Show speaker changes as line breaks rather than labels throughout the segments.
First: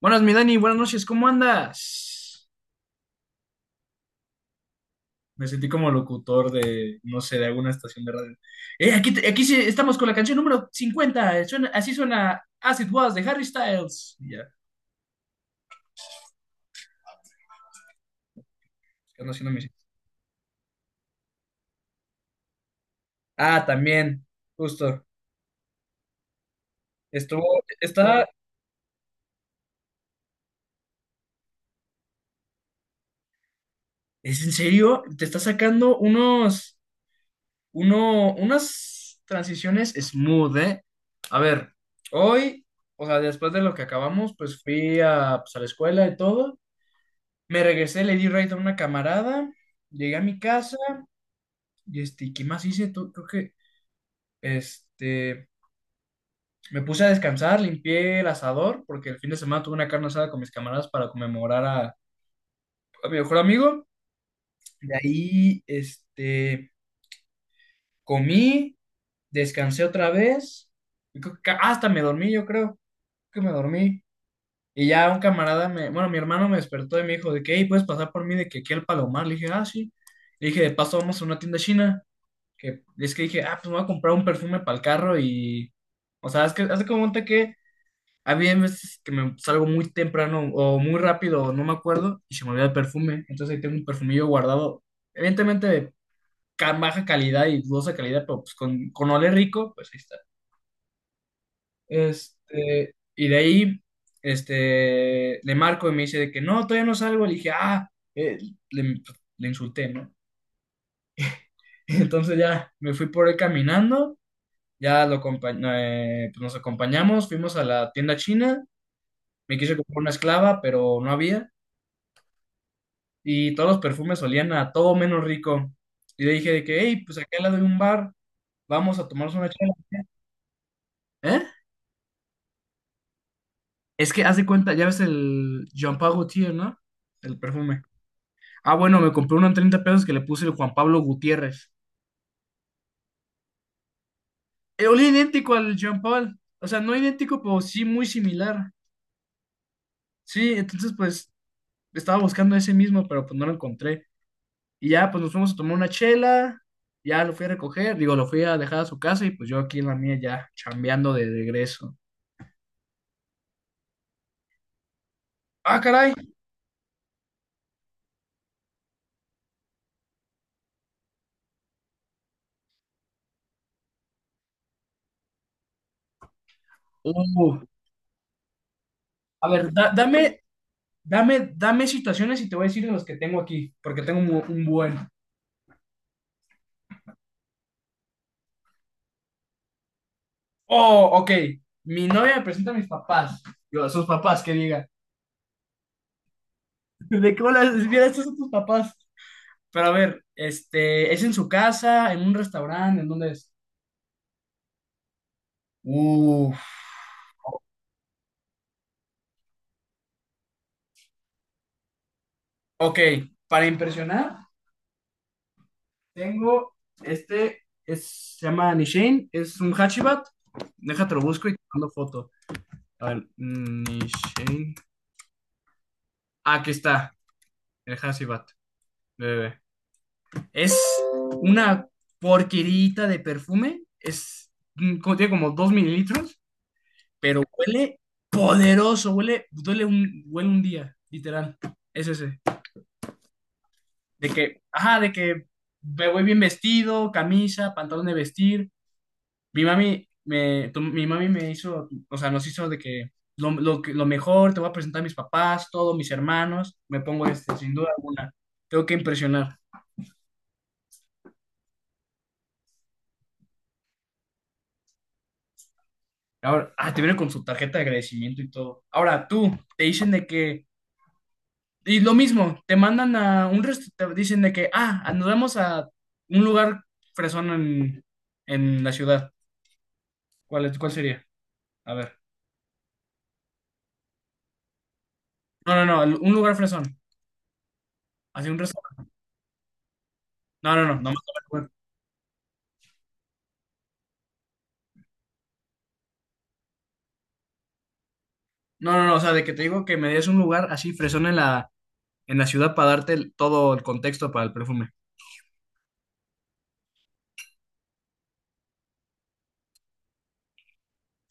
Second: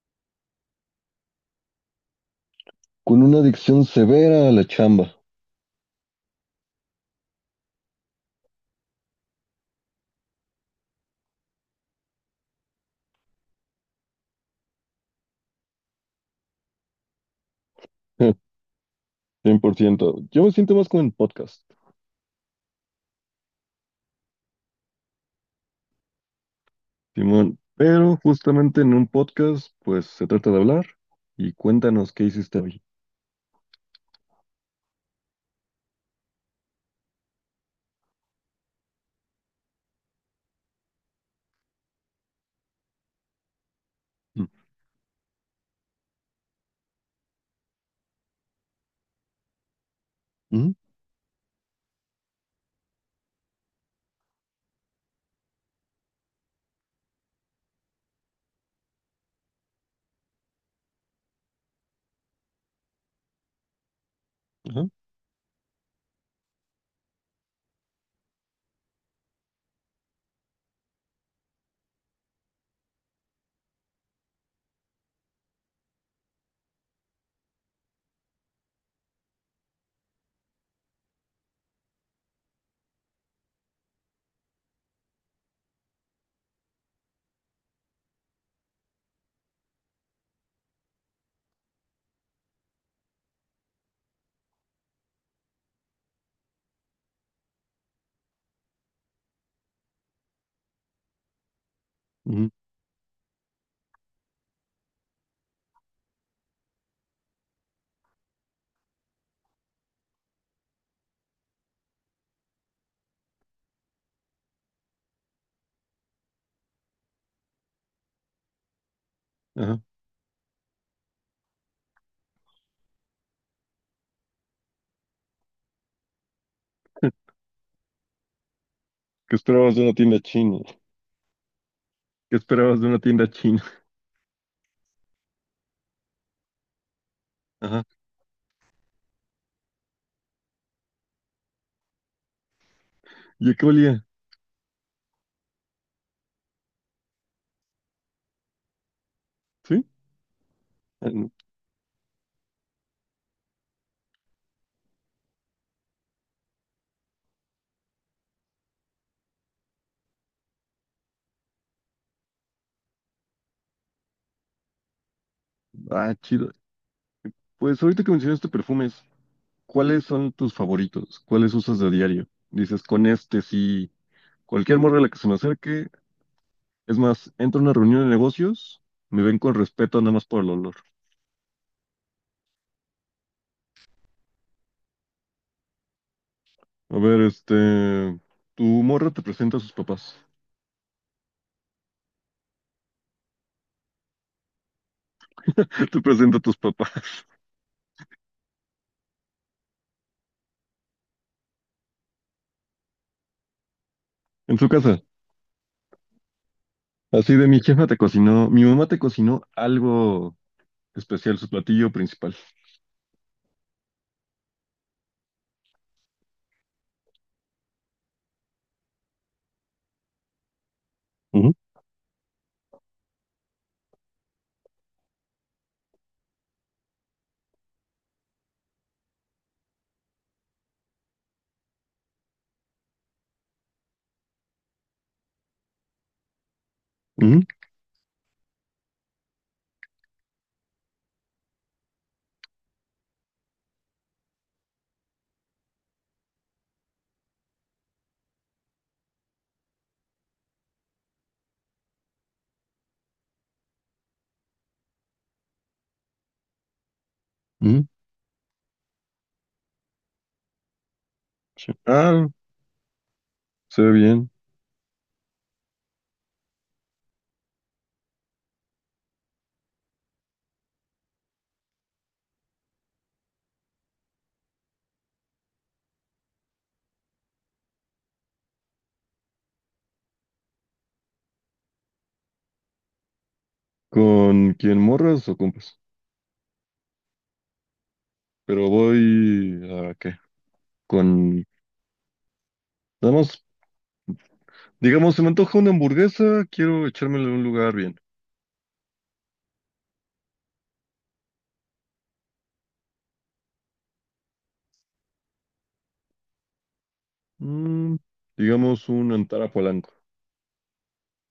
Buenas, mi Dani, buenas noches, ¿cómo andas?
Con una adicción severa a la chamba.
Me sentí como locutor de, no sé, de alguna estación de radio. Aquí sí estamos con la canción número 50. Así suena As It Was de Harry Styles. Ya que ando haciendo
100%. Yo me siento más como en podcast,
Ah, también, justo.
Simón. Pero
Está,
justamente en un podcast, pues se trata de hablar y cuéntanos qué hiciste hoy.
¿es en serio? Te está sacando unas transiciones smooth, ¿eh? A ver, hoy, o sea, después de lo que acabamos,
Mm.
pues fui a, pues, a la escuela y todo. Me regresé, le di raid a una camarada, llegué a mi
Mm.
casa y este, ¿qué más hice? Tú? Creo que este, me puse a descansar, limpié el asador porque el fin de semana tuve una carne asada con mis camaradas para conmemorar a mi mejor amigo.
Ajá.
De ahí, este, comí, descansé otra vez, y creo que hasta me dormí, yo creo que me dormí. Y ya un camarada me, bueno, mi hermano me despertó y me dijo de que, hey, ¿puedes pasar por mí de que aquí al Palomar? Le dije, ah, sí. Le dije, de paso vamos a una tienda china. Que es que dije, ah, pues me voy a comprar un perfume para el carro y, o sea, es que hace como cuenta que había veces que me salgo muy temprano o muy rápido, o no me acuerdo, y se me olvida el perfume, entonces ahí tengo un perfumillo guardado, evidentemente de baja calidad y dudosa calidad, pero pues con olor rico, pues ahí está.
Mm.
Este, y de ahí, este, le marco y me dice de que no, todavía no salgo, le dije, ah, eh, le, le insulté, ¿no? Entonces ya me fui por ahí caminando. Ya pues nos acompañamos, fuimos a la tienda china, me quise
Ajá.
comprar una esclava, pero no había, y todos los perfumes olían a todo menos rico. Y le dije de que, hey, pues acá al lado de un bar, vamos a tomarnos
¿Qué
una chela.
esperabas de una tienda china?
¿Eh?
¿Qué esperabas de una tienda china?
Es que haz de cuenta, ya ves el Jean Paul Gaultier, ¿no? El perfume.
Ajá.
Ah, bueno, me compré uno en 30 pesos que le puse el Juan Pablo Gutiérrez.
¿Y a qué olía?
Olía idéntico al Jean Paul, o sea, no idéntico, pero sí muy similar.
¿Sí?
Sí, entonces
Ah, no.
pues estaba buscando ese mismo, pero pues no lo encontré. Y ya, pues nos fuimos a tomar una chela, ya lo fui a recoger, digo, lo fui a dejar a su casa y pues yo aquí en la mía ya chambeando de regreso. Ah, caray.
Ah, chido. Pues ahorita que mencionaste perfumes, ¿cuáles son tus favoritos? ¿Cuáles usas de diario? Dices, con este sí. Cualquier morra a la que se me acerque. Es más, entro a
Uh,
una reunión de negocios, me ven
a
con
ver,
respeto nada más por el olor.
dame situaciones y te voy a decir de los que tengo aquí, porque tengo un buen.
A ver, tu morra te presenta a sus papás.
Oh, ok. Mi novia me presenta a mis papás. Yo, a sus papás, que diga.
Te presenta a tus papás,
¿De cómo las vieras estos son tus papás? Pero a ver, este, ¿es en su casa, en un restaurante, en dónde es?
en su casa.
Uf.
Así de mi jefa te cocinó, mi mamá te cocinó algo especial, su platillo principal.
Ok, para impresionar. Tengo este, es, se llama Nishin, es un Hachibat. Déjate lo busco y
Ujú.
te mando foto. A ver, Nishin. Ah, aquí está, el Hachibat. Bebé. Es una porquerita de perfume. Es, contiene como 2 mililitros,
Ujú.
pero huele poderoso. Huele, huele un día, literal. Es ese. De que, ajá, de que me voy bien vestido, camisa, pantalón de vestir. Mi mami me hizo, o sea, nos hizo de que lo mejor, te voy a presentar a mis papás, todos mis hermanos, me pongo este, sin
Ujú.
duda alguna, tengo que impresionar.
Ah, se ve bien.
Ahora, ah, te viene con su tarjeta de agradecimiento y todo. Ahora tú, te dicen de que, y lo mismo, te mandan a un restaurante, te dicen de que, ah, nos vamos a un lugar fresón en la ciudad. ¿Cuál sería? A ver.
¿Con quién, morras o compas?
No, no, no, un lugar fresón, así un
¿Pero
restaurante.
voy a qué?
No, no, no, no.
Con, nada, digamos, se me antoja una hamburguesa, quiero echármela en un lugar bien.
No, no, no, o sea, de que te digo que me des un lugar así fresón en la ciudad para todo el contexto para el perfume.
Mm, digamos un Antara Polanco.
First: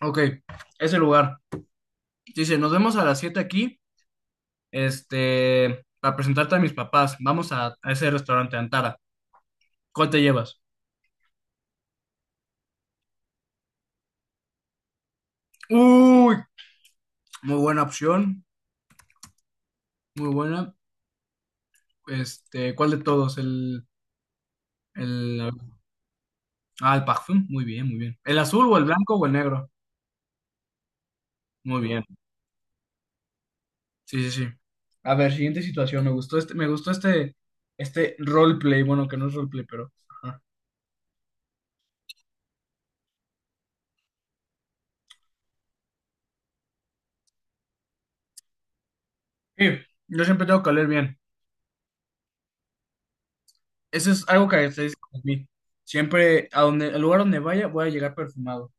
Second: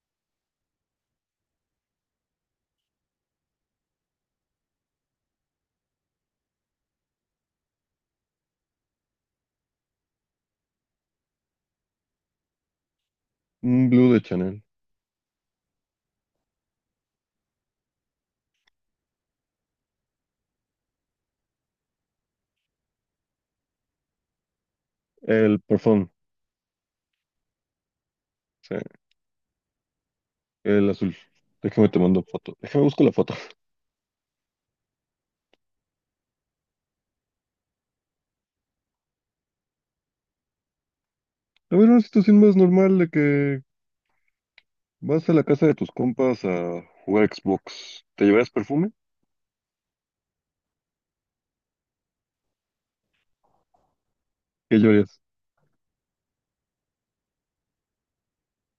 Ok, ese lugar. Dice, nos vemos a las 7 aquí, este, para presentarte a mis papás. A ese restaurante, Antara. ¿Cuál te llevas?
Un blue de Chanel.
Uy, muy buena opción, muy buena. Este, ¿cuál de todos? El,
El perfume.
ah, el parfum, muy bien, muy bien. ¿El azul
Sí,
o el blanco o el negro?
el azul.
Muy
Déjame te
bien.
mando foto. Déjame busco la foto.
Sí, sí, sí. A ver, siguiente situación. Me gustó este, este roleplay. Bueno, que no es roleplay, pero. Ajá.
A ver, una situación más normal de que vas a la casa de tus compas a jugar Xbox. ¿Te llevarías perfume?
Sí, yo siempre tengo que oler bien. Eso es algo que
¿Qué
caracteriza a
llevarías?
mí. Siempre, a donde, al lugar donde vaya, voy a llegar perfumado.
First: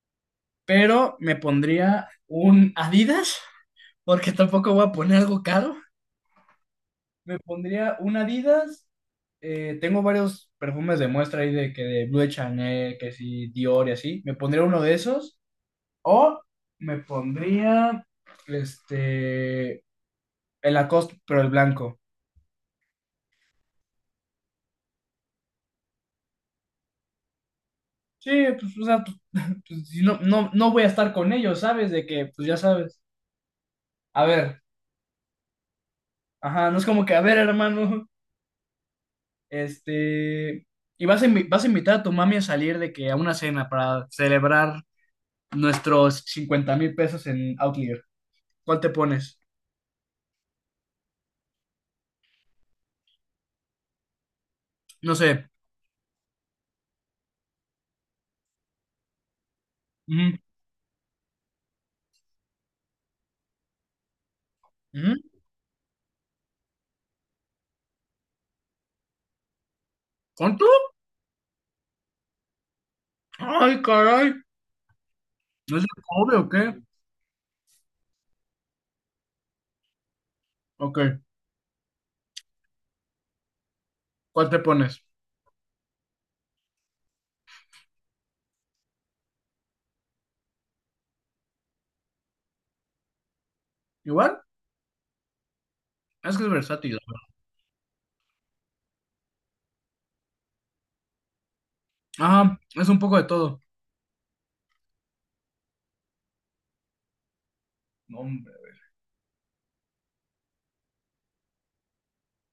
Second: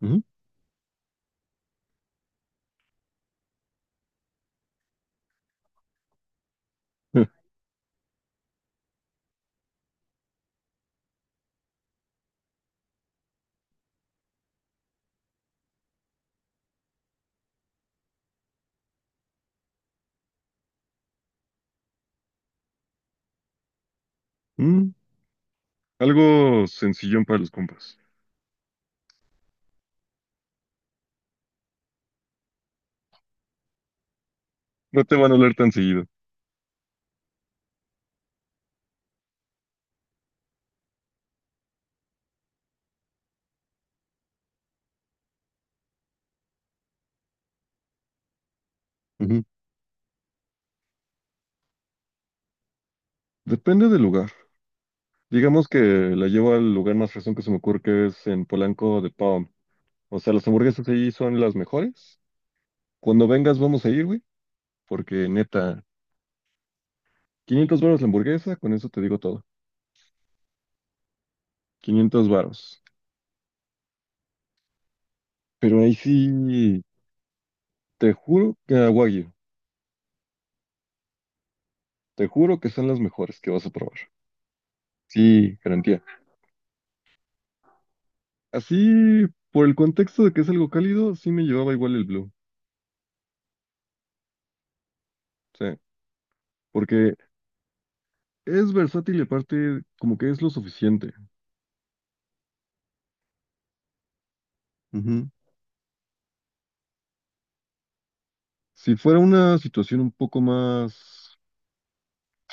Ujú.
Pero me pondría un Adidas, porque tampoco voy a poner algo caro. Me pondría un Adidas. Tengo varios perfumes de muestra ahí de que de Blue de Chanel, que sí, Dior y así. Me pondría uno de esos. O me pondría este el Lacoste, pero el blanco.
Mm, algo sencillón para los compas.
Sí, pues, o sea, pues, pues, si no voy a estar con ellos, ¿sabes? De que, pues ya sabes. A ver,
No te van a oler tan seguido.
ajá, no es como que, a ver, hermano, este. Y vas vas a invitar a tu mami a salir de que a una cena para celebrar nuestros 50,000 pesos en Outlier. ¿Cuál te pones?
Ujú. Depende del lugar.
No sé.
Digamos que la llevo al lugar más fresón que se me ocurre, que es en Polanco, de Pau. O sea,
Ujú,
las hamburguesas allí son las mejores. Cuando vengas vamos a ir, güey,
ujú.
porque neta, 500 varos la hamburguesa, con eso te digo todo.
¿Cuánto?
500 varos.
Ay, caray. ¿No
Pero
es de
ahí
cobre o qué?
sí, te juro que a Wagyu,
Ok.
te juro que son las mejores que vas a probar.
¿Cuál te pones?
Sí, garantía. Así, por el contexto de que es algo cálido, sí me llevaba igual el Blue.
¿Igual?
Sí,
Es que es versátil.
porque
La
es versátil y aparte como que es lo suficiente.
Ah, es un poco de todo.
Ujú.
No, hombre.
Si fuera una situación un poco más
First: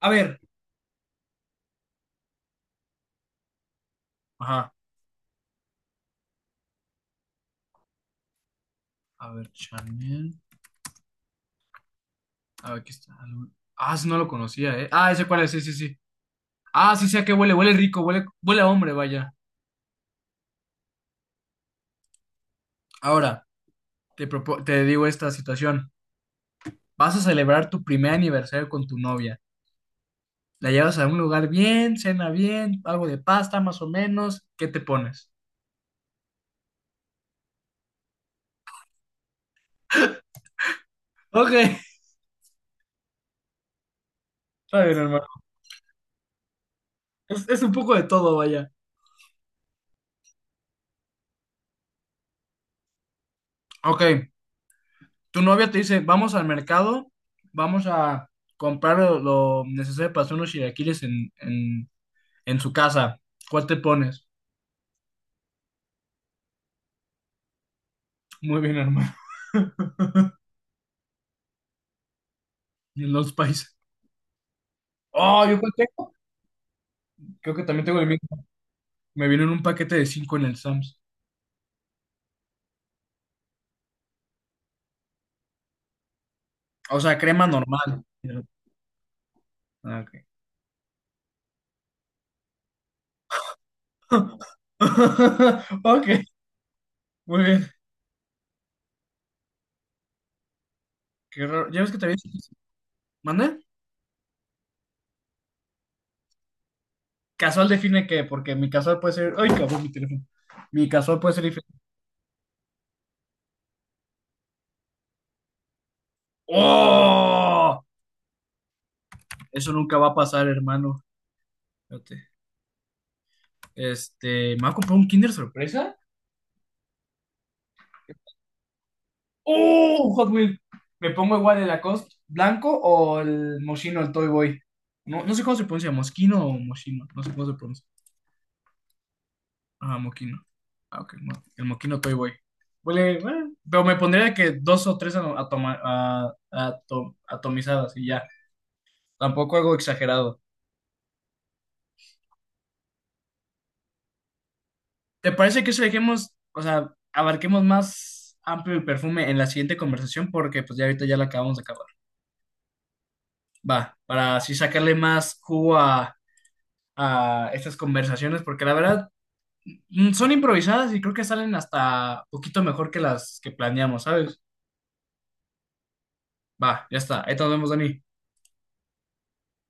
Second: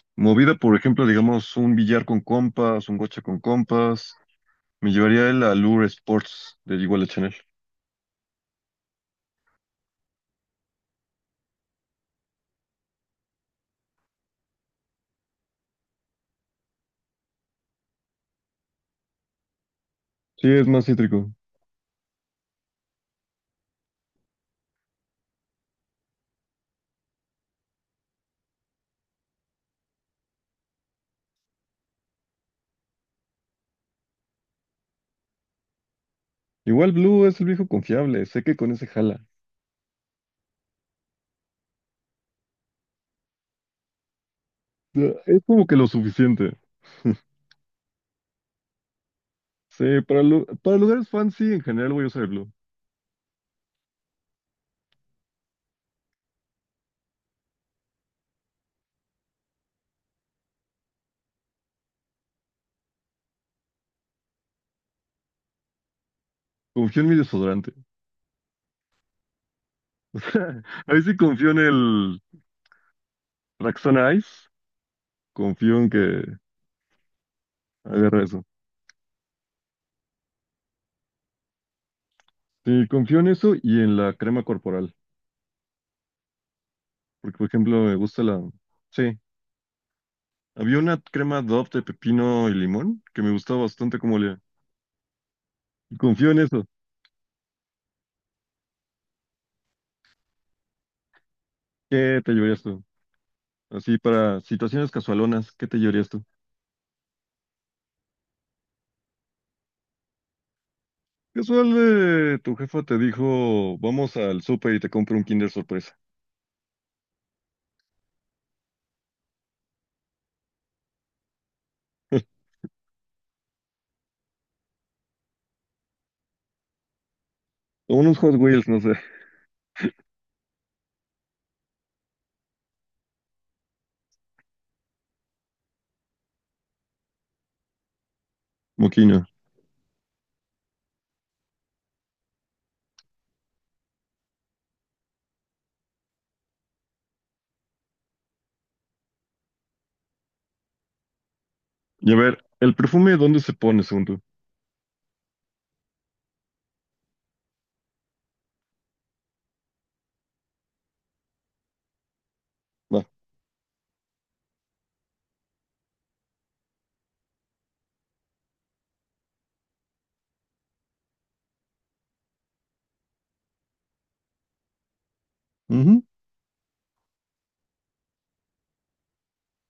A ver,
movida, por ejemplo, digamos un billar con compas, un gocha con compas,
ajá.
me llevaría el Allure Sports de Iguala Chanel.
A ver, Chanel. A ver, aquí está. Ah, ese no lo conocía, ¿eh? Ah, ese cuál es, sí, sí, sí. Ah, sí sé a qué huele, huele rico, huele, huele a hombre, vaya.
Sí, es más cítrico.
Ahora, te digo esta situación. Vas a celebrar tu primer aniversario con tu novia. La llevas a un lugar bien, cena bien, algo de pasta más o menos. ¿Qué te pones?
Igual Blue es el viejo confiable, sé que con ese jala.
Ok, está bien, hermano.
Es como que lo suficiente.
Es un poco de todo, vaya.
Sí, para, para lugares fancy en general voy a usar el Blue.
Ok, tu novia te dice, vamos al mercado, vamos a comprar lo necesario para hacer unos chilaquiles en su casa. ¿Cuál te pones?
Confío en mi desodorante.
Muy bien, hermano.
Ahí sí confío en el
En los países.
Raxona Ice.
Oh, ¿yo cuál
Confío en que
tengo? Creo que también tengo el
agarra eso.
mismo. Me vino en un paquete de 5 en el Sams.
Sí, confío en eso y en la crema corporal.
O sea,
Porque,
crema
por ejemplo, me
normal.
gusta la... Sí,
Ah, ok.
había una crema Dove de pepino y limón que me gustaba bastante como olía. Y
Ok,
confío en eso.
muy bien. Qué raro. ¿Ya ves que te había
¿Qué te
dicho?
llevarías tú?
¿Mande?
Así para situaciones casualonas, ¿qué te llevarías tú?
Casual define qué, porque mi casual puede ser. Ay, cabrón, mi teléfono. Mi casual puede ser
Casual,
diferente.
tu jefa te dijo, vamos al súper y te compro un Kinder sorpresa.
¡Oh! Eso nunca va a pasar, hermano. Espérate. Este, me va a comprar un Kinder sorpresa.
O unos Hot Wheels, no sé.
¡Oh! Hot Wheels. Me pongo igual el Lacoste blanco o el Moschino, el Toy Boy. No, no sé cómo se pronuncia, Mosquino o Moschino. No sé cómo se pronuncia.
Moquino.
Ah, Moquino. Ah, ok. El Moquino Toy Boy. Huele, bueno, pero me pondría que dos o tres atomizadas y ya. Tampoco algo exagerado.
Y a ver, ¿el perfume dónde se pone, según tú?
¿Te parece que eso dejemos, o sea, abarquemos más amplio el perfume en la siguiente conversación? Porque pues ya ahorita ya la acabamos de acabar.
Va.
Va, para así sacarle más jugo a estas conversaciones, porque la verdad mm, son improvisadas y creo que salen hasta poquito mejor que las que planeamos, ¿sabes?
Ujú.
Va, ya está. Ahí nos vemos, Dani.